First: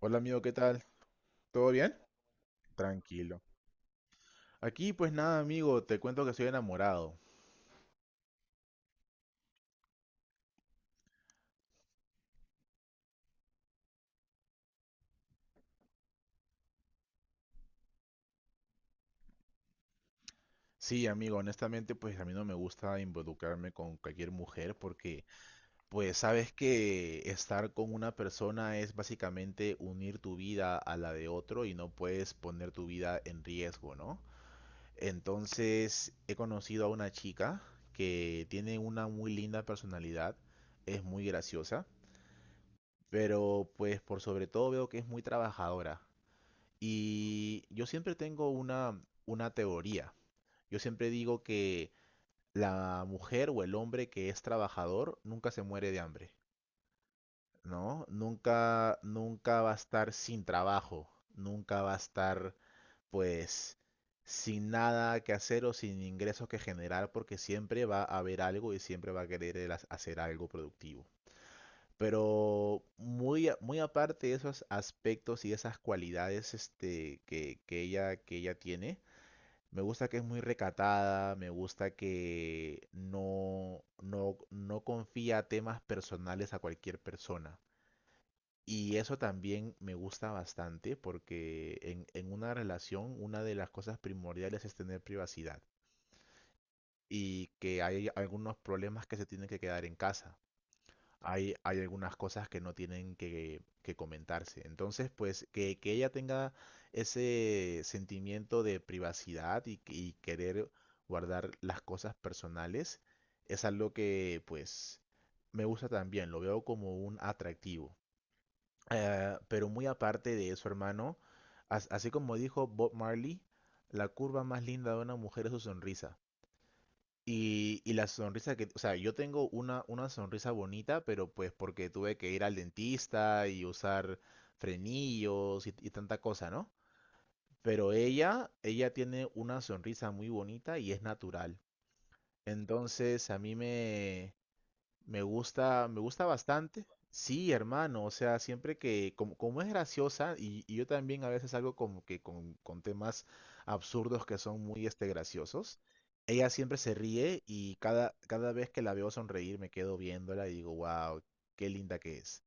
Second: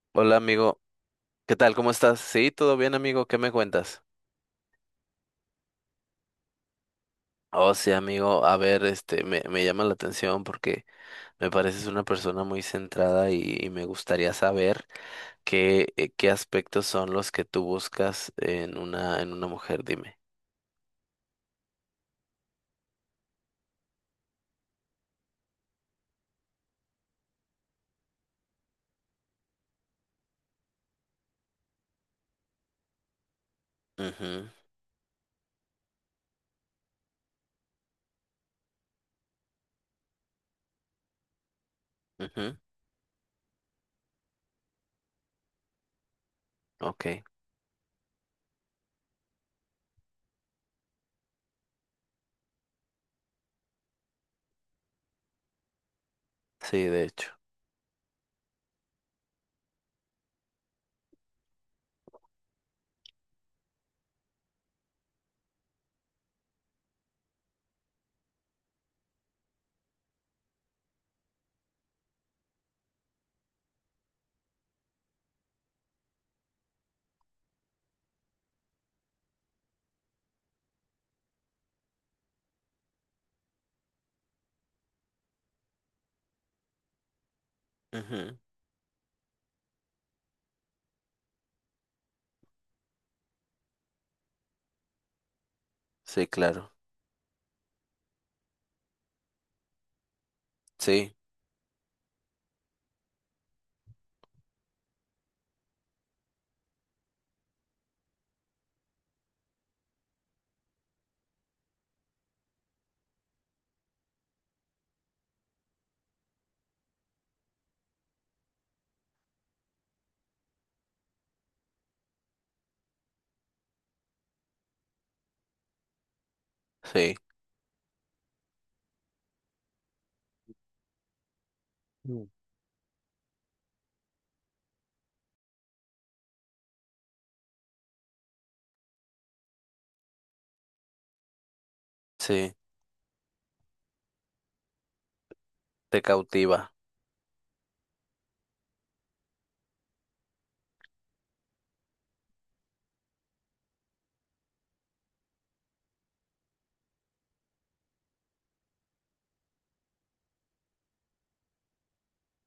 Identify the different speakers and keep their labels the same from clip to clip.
Speaker 1: Hola
Speaker 2: Hola
Speaker 1: amigo, ¿qué
Speaker 2: amigo,
Speaker 1: tal?
Speaker 2: ¿qué
Speaker 1: ¿Todo
Speaker 2: tal? ¿Cómo
Speaker 1: bien?
Speaker 2: estás? Sí, todo bien amigo, ¿qué
Speaker 1: Tranquilo.
Speaker 2: me cuentas?
Speaker 1: Aquí pues nada amigo, te cuento que soy enamorado.
Speaker 2: Oh, sí amigo, a ver, me llama la atención porque me pareces una persona muy centrada y me gustaría saber qué aspectos son los que tú buscas en una mujer, dime.
Speaker 1: Sí amigo, honestamente pues a mí no me gusta involucrarme con cualquier mujer porque pues sabes que estar con una persona es básicamente unir tu vida a la de otro y no puedes poner tu vida en riesgo, ¿no?
Speaker 2: Mhm.
Speaker 1: Entonces he conocido a una chica que tiene una muy linda personalidad, es muy graciosa,
Speaker 2: Mhm.
Speaker 1: pero pues por sobre todo veo que es muy trabajadora.
Speaker 2: Ok.
Speaker 1: Y yo siempre tengo una teoría. Yo siempre digo que la mujer o el hombre que es trabajador nunca se muere de hambre,
Speaker 2: Sí, de hecho.
Speaker 1: ¿no? Nunca, nunca va a estar sin trabajo, nunca va a estar, pues, sin nada que hacer o sin ingresos que generar, porque siempre va a haber algo y siempre va a querer hacer algo productivo. Pero muy, muy aparte de esos aspectos y esas cualidades este, que ella tiene, me gusta que es muy recatada, me gusta que no, no, no confía temas personales a cualquier persona.
Speaker 2: Mhm.
Speaker 1: Y eso también me gusta bastante porque en una relación una de las cosas primordiales es tener privacidad
Speaker 2: Sí, claro.
Speaker 1: y que hay algunos problemas que se tienen que quedar en casa.
Speaker 2: Sí,
Speaker 1: Hay algunas cosas que no tienen que comentarse. Entonces, pues que ella tenga ese sentimiento de privacidad y querer guardar las cosas personales es algo que pues me gusta también, lo veo como un atractivo. Pero muy aparte de eso, hermano, así como dijo Bob Marley, la curva más linda de una mujer es su sonrisa.
Speaker 2: sí.
Speaker 1: Y la sonrisa que, o sea, yo tengo una sonrisa bonita, pero pues porque tuve
Speaker 2: Mm.
Speaker 1: que ir al dentista y usar frenillos y tanta cosa, ¿no? Pero ella tiene una sonrisa muy bonita y es natural.
Speaker 2: Sí,
Speaker 1: Entonces me
Speaker 2: te
Speaker 1: gusta
Speaker 2: cautiva.
Speaker 1: bastante. Sí, hermano, o sea, siempre que, como, como es graciosa, y yo también a veces algo como que con temas absurdos que son muy este graciosos, ella siempre se ríe y cada, cada vez que la veo sonreír me quedo viéndola y digo, wow, qué linda que es.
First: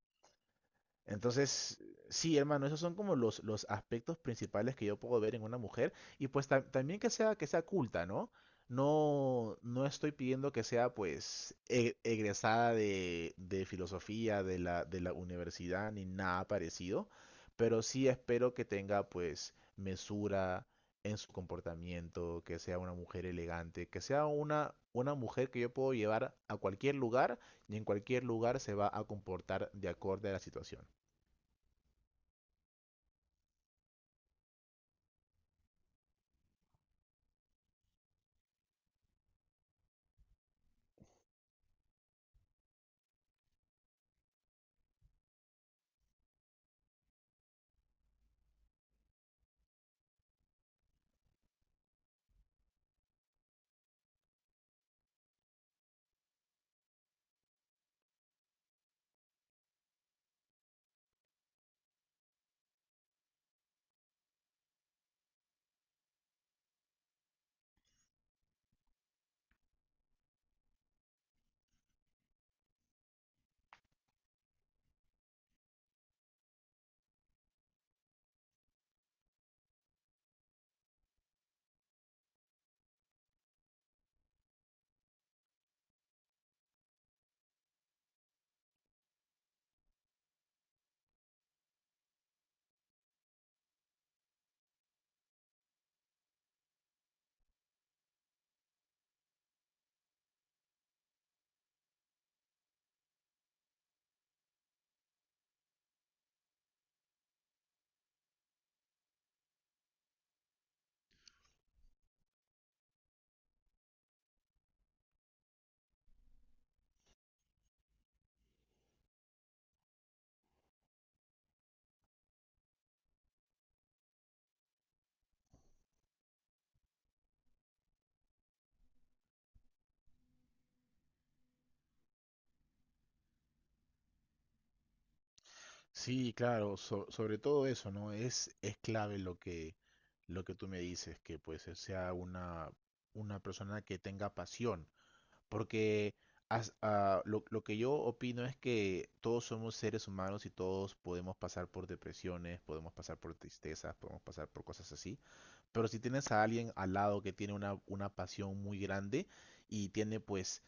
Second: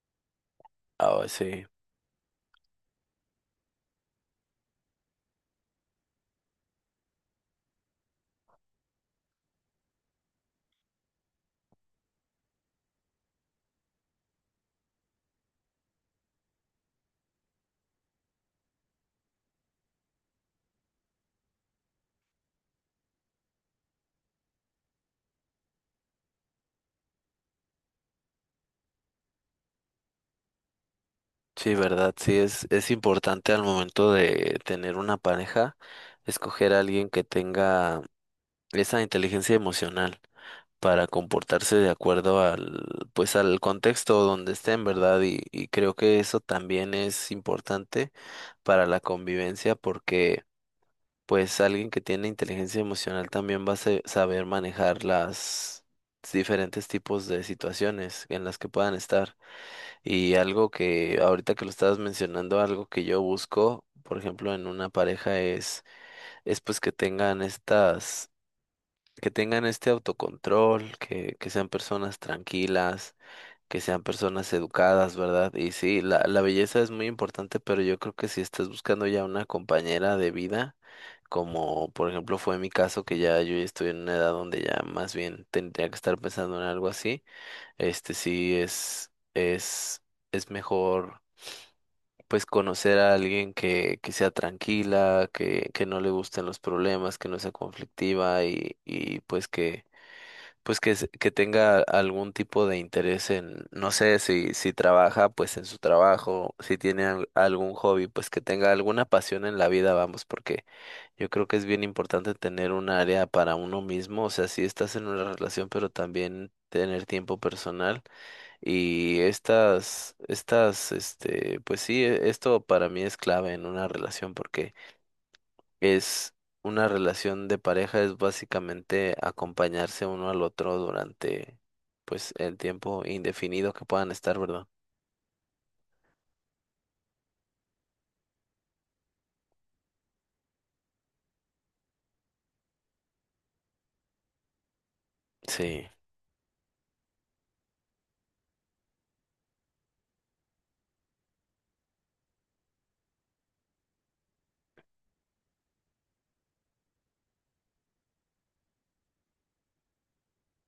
Speaker 2: Ah, sí.
Speaker 1: Entonces, sí, hermano, esos son como los aspectos principales que yo puedo ver en una mujer. Y pues también que sea culta, ¿no? No, no estoy pidiendo que sea pues egresada de filosofía de la universidad ni nada parecido, pero sí espero que tenga pues mesura en su comportamiento, que sea una mujer elegante, que sea una mujer que yo puedo llevar a cualquier lugar y en cualquier lugar se va a comportar de acorde a la situación.
Speaker 2: Sí, verdad, sí, es importante al momento de tener una pareja, escoger a alguien que tenga esa inteligencia emocional para comportarse de acuerdo pues al contexto donde estén, ¿verdad? Y creo que eso también es importante para la convivencia porque, pues, alguien que tiene inteligencia emocional también va a saber manejar las diferentes tipos de situaciones en las que puedan estar. Y algo que ahorita que lo estabas mencionando, algo que yo busco, por ejemplo, en una pareja es, es pues que tengan estas, que tengan este autocontrol, que sean personas tranquilas, que sean personas educadas, ¿verdad? Y sí, la belleza es muy importante, pero yo creo que si estás buscando ya una compañera de vida, como por ejemplo fue mi caso, que ya yo ya estoy en una edad donde ya más bien tendría que estar pensando en algo así, sí es mejor pues conocer a alguien que sea tranquila, que no le gusten los problemas, que no sea conflictiva y pues que tenga algún tipo de interés en, no sé, si trabaja, pues en su trabajo, si tiene algún hobby, pues que tenga alguna pasión en la vida, vamos, porque yo creo que es bien importante tener un área para uno mismo, o sea, si estás en una relación, pero también tener tiempo personal y pues sí, esto para mí es clave en una relación porque es una relación de pareja, es básicamente acompañarse uno al otro durante, pues, el tiempo indefinido que puedan estar, ¿verdad?
Speaker 1: Sí, claro, sobre todo eso, ¿no? Es clave lo que tú me dices, que pues sea una persona que tenga pasión,
Speaker 2: Sí.
Speaker 1: porque lo que yo opino es que todos somos seres humanos y todos podemos pasar por depresiones, podemos pasar por tristezas, podemos pasar por cosas así, pero si tienes a alguien al lado que tiene una pasión muy grande y tiene pues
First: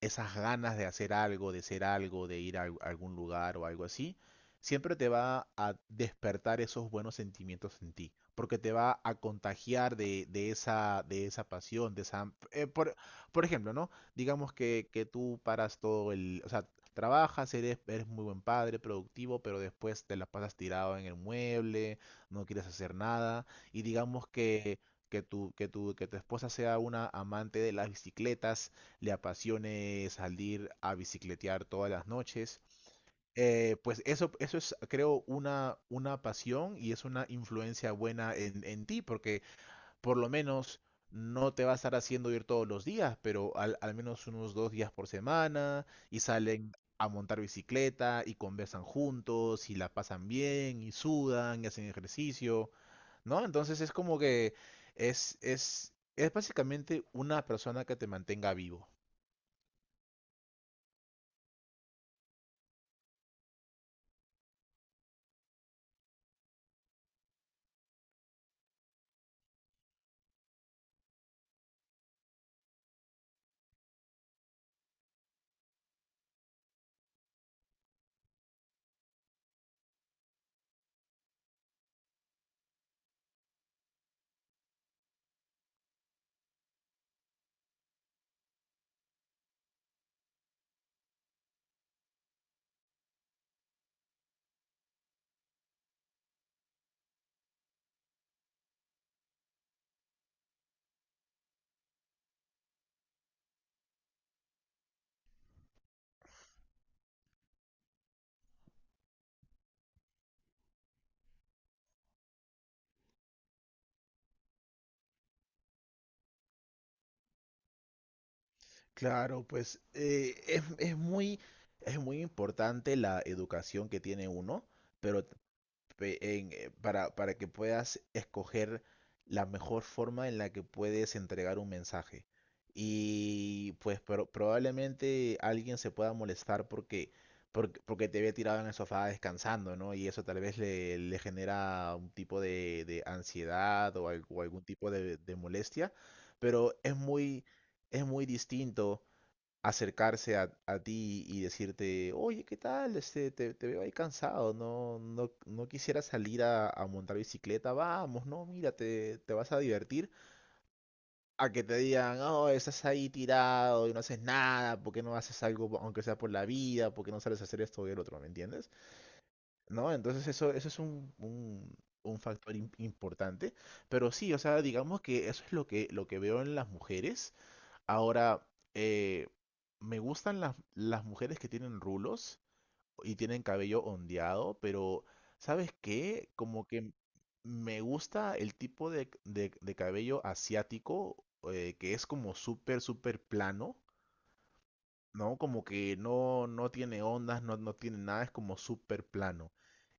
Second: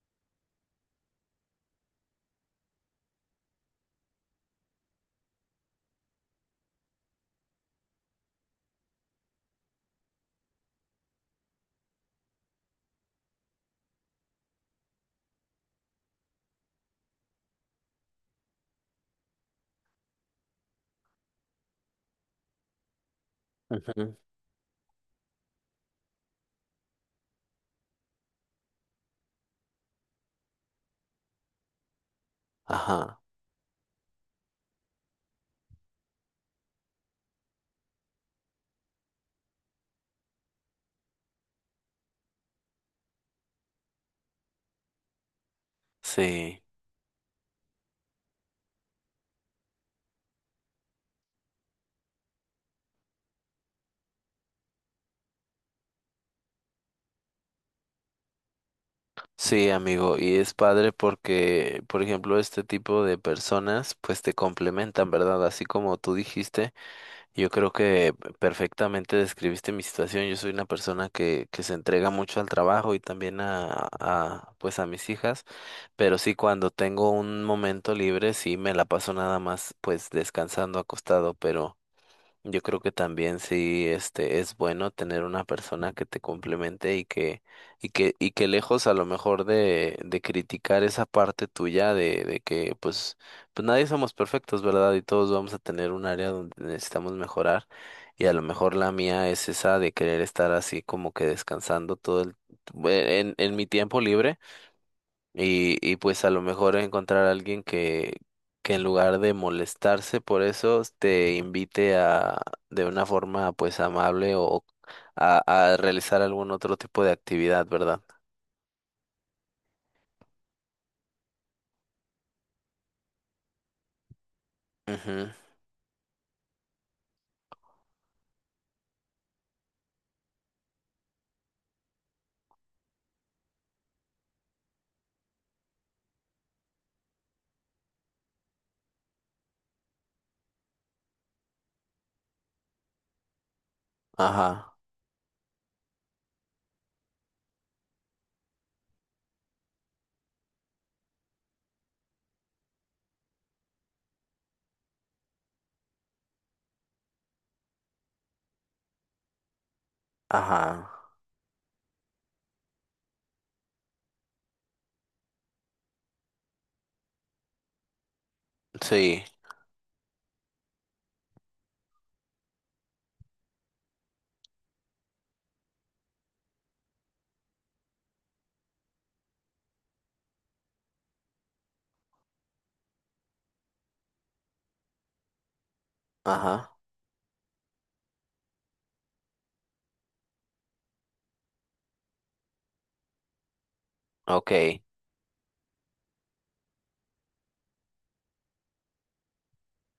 Speaker 1: esas ganas de hacer algo, de ser algo, de ir a algún lugar o algo así, siempre te va a despertar esos buenos sentimientos en ti, porque te va a contagiar de esa pasión, de por ejemplo, ¿no? Digamos que tú paras todo el... O sea, trabajas, eres, eres muy buen padre, productivo, pero después te la pasas tirado en el mueble, no quieres hacer nada, y
Speaker 2: Ujú.
Speaker 1: digamos que... Que tu esposa sea una amante de las bicicletas, le apasione salir a bicicletear todas las noches.
Speaker 2: Ajá.
Speaker 1: Pues eso es, creo, una pasión y es una influencia buena en ti, porque por lo menos no te va a estar haciendo ir todos los días, pero al menos unos dos días por semana y
Speaker 2: Sí.
Speaker 1: salen a montar bicicleta y conversan juntos y la pasan bien y sudan y hacen ejercicio, ¿no? Entonces es como que es básicamente una persona que te mantenga vivo.
Speaker 2: Sí, amigo, y es padre porque, por ejemplo, este tipo de personas, pues te complementan, ¿verdad? Así como tú dijiste. Yo creo que perfectamente describiste mi situación. Yo soy una persona que se entrega mucho al trabajo y también pues a mis hijas, pero sí cuando tengo un momento libre, sí me la paso nada más pues descansando acostado, pero yo creo que también sí, es bueno tener una persona que te complemente y que, y que lejos a lo mejor de criticar esa parte tuya de que pues nadie somos perfectos, ¿verdad? Y todos vamos a tener un área donde necesitamos mejorar. Y a lo mejor la mía es esa de querer estar así como que descansando todo en mi tiempo libre y pues a lo mejor encontrar a alguien que, en lugar de molestarse por eso, te invite de una forma pues amable o a realizar algún otro tipo de actividad, ¿verdad?
Speaker 1: Claro, pues es muy importante la educación que tiene uno, pero
Speaker 2: Ujú.
Speaker 1: para que puedas escoger la mejor forma en la que puedes entregar un mensaje. Y pues probablemente alguien se pueda molestar porque te ve tirado en el sofá descansando, ¿no? Y eso tal vez le, le genera un tipo de ansiedad o, o algún
Speaker 2: Ajá,
Speaker 1: tipo de molestia, pero es muy distinto acercarse a ti y decirte, oye, ¿qué tal? Este, te veo ahí cansado, no, no, no quisiera salir a montar bicicleta, vamos, no, mira, te vas a divertir.
Speaker 2: ajá.
Speaker 1: A que te digan, oh, estás ahí tirado y no haces nada, ¿por qué no haces algo, aunque sea por la vida? ¿Por qué no sales a hacer esto y el otro? ¿Me entiendes?
Speaker 2: Sí.
Speaker 1: ¿No? Entonces eso es un factor importante. Pero sí, o sea, digamos que eso es lo que veo en las mujeres. Ahora, eh, me gustan las mujeres que tienen rulos y tienen cabello ondeado, pero ¿sabes qué? Como
Speaker 2: Ajá.
Speaker 1: que me gusta el tipo de, de cabello asiático, que es como súper, súper plano,
Speaker 2: Ok.
Speaker 1: ¿no? Como que no, no tiene ondas, no, no tiene nada, es como súper plano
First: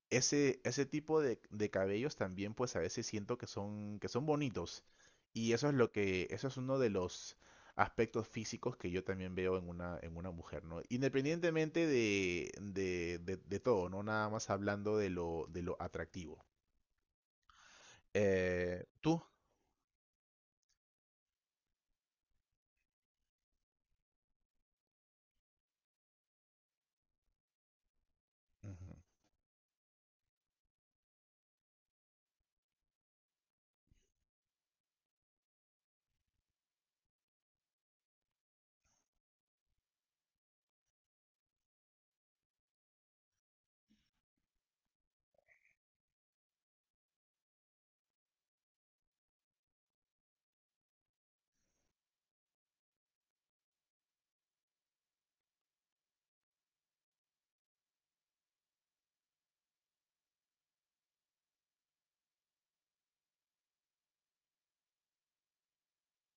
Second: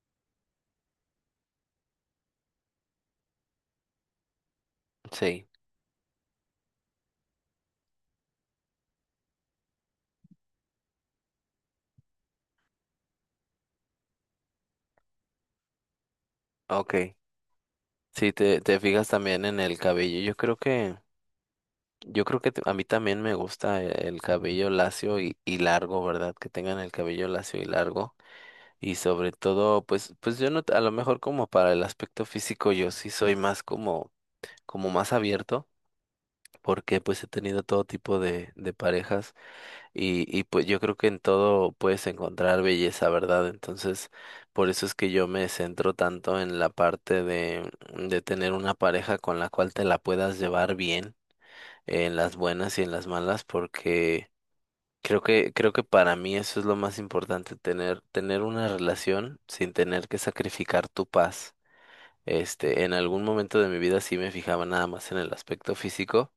Speaker 1: ese, ese tipo de cabellos también pues a veces siento que son bonitos.
Speaker 2: Sí.
Speaker 1: Y eso es lo que, eso es uno de los aspectos físicos que yo también veo en en una mujer, ¿no? Independientemente de todo, ¿no? Nada más hablando de lo atractivo.
Speaker 2: Ok. Sí, te fijas
Speaker 1: ¿Tú?
Speaker 2: también en el cabello. Yo creo que a mí también me gusta el cabello lacio y largo, ¿verdad? Que tengan el cabello lacio y largo. Y
Speaker 1: Ujú.
Speaker 2: sobre todo, pues yo no, a lo mejor como para el aspecto físico, yo sí soy más como más abierto, porque pues he tenido todo tipo de parejas y pues yo creo que en todo puedes encontrar belleza, ¿verdad? Entonces, por eso es que yo me centro tanto en la parte de tener una pareja con la cual te la puedas llevar bien, en las buenas y en las malas, porque creo que para mí eso es lo más importante, tener una relación sin tener que sacrificar tu paz. En algún momento de mi vida sí me fijaba nada más en el aspecto físico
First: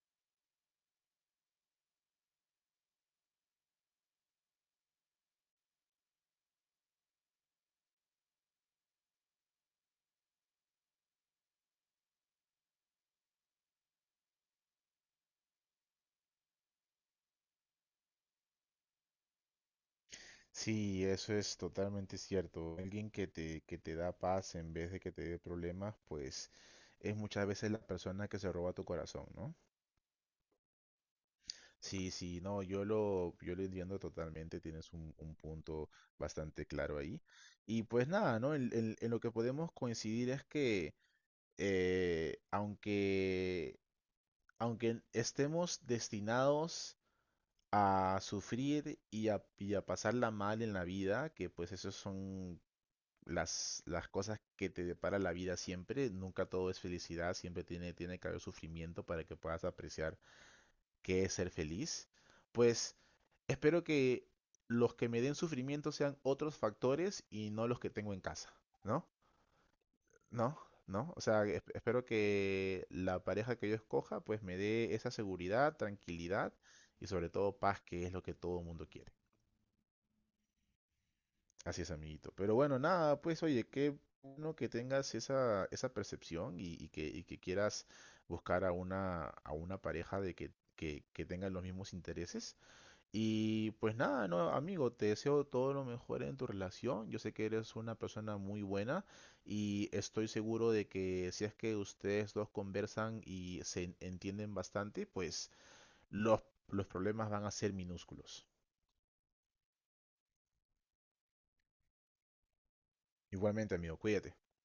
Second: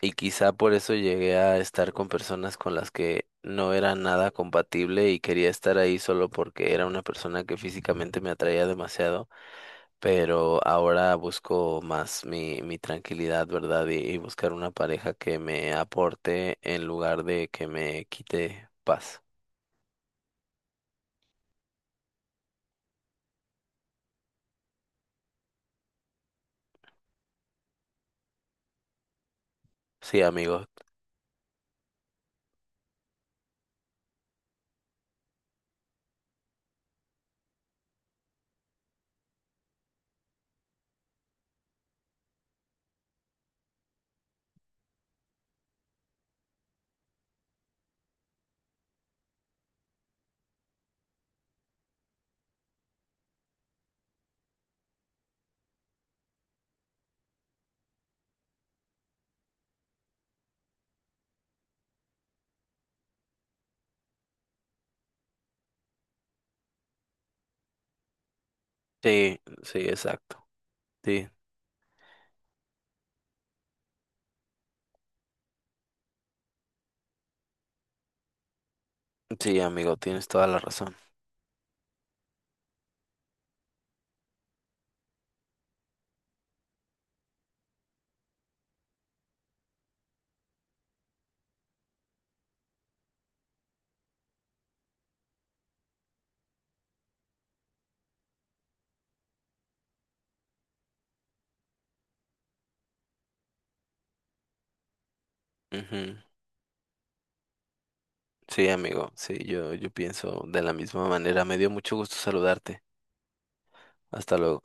Speaker 2: y quizá por eso llegué a estar con personas con las que no era nada compatible y quería estar ahí solo porque era una persona que físicamente me atraía demasiado, pero ahora busco más mi tranquilidad, ¿verdad? Y buscar una pareja que me aporte en lugar de que me quite paz.
Speaker 1: Sí, eso es totalmente cierto. Alguien que te da paz en vez de que te dé problemas, pues es muchas veces la persona que se roba tu corazón, ¿no?
Speaker 2: Sí, amigo.
Speaker 1: Sí, sí, no, yo lo entiendo totalmente, tienes un punto bastante claro ahí. Y pues nada, ¿no? En lo que podemos coincidir es que eh, aunque, aunque estemos destinados a sufrir y a pasarla mal en la vida, que pues esas son las cosas que te depara la vida siempre, nunca todo es felicidad, siempre tiene, tiene que haber sufrimiento para que puedas apreciar qué es ser feliz, pues... Espero que los que me den sufrimiento sean otros factores y no los que tengo en casa, ¿no?
Speaker 2: Sí, sí, exacto.
Speaker 1: ¿No? ¿No? O
Speaker 2: Sí,
Speaker 1: sea, espero que la pareja que yo escoja pues me dé esa seguridad, tranquilidad y sobre todo paz, que es lo que todo el mundo quiere.
Speaker 2: sí, amigo, tienes toda la razón.
Speaker 1: Así es, amiguito. Pero bueno, nada, pues oye, qué bueno que tengas esa percepción y que quieras buscar a a una pareja de que tengan los mismos intereses. Y pues nada, no, amigo, te deseo todo lo mejor en tu relación. Yo sé que eres una persona muy buena y estoy seguro de que si es que ustedes dos conversan y se entienden bastante, pues
Speaker 2: Ujú.
Speaker 1: los, los problemas van a ser minúsculos.
Speaker 2: Sí, amigo, sí, yo pienso de la misma manera. Me dio mucho gusto saludarte.
Speaker 1: Igualmente, amigo, cuídate.
Speaker 2: Hasta luego.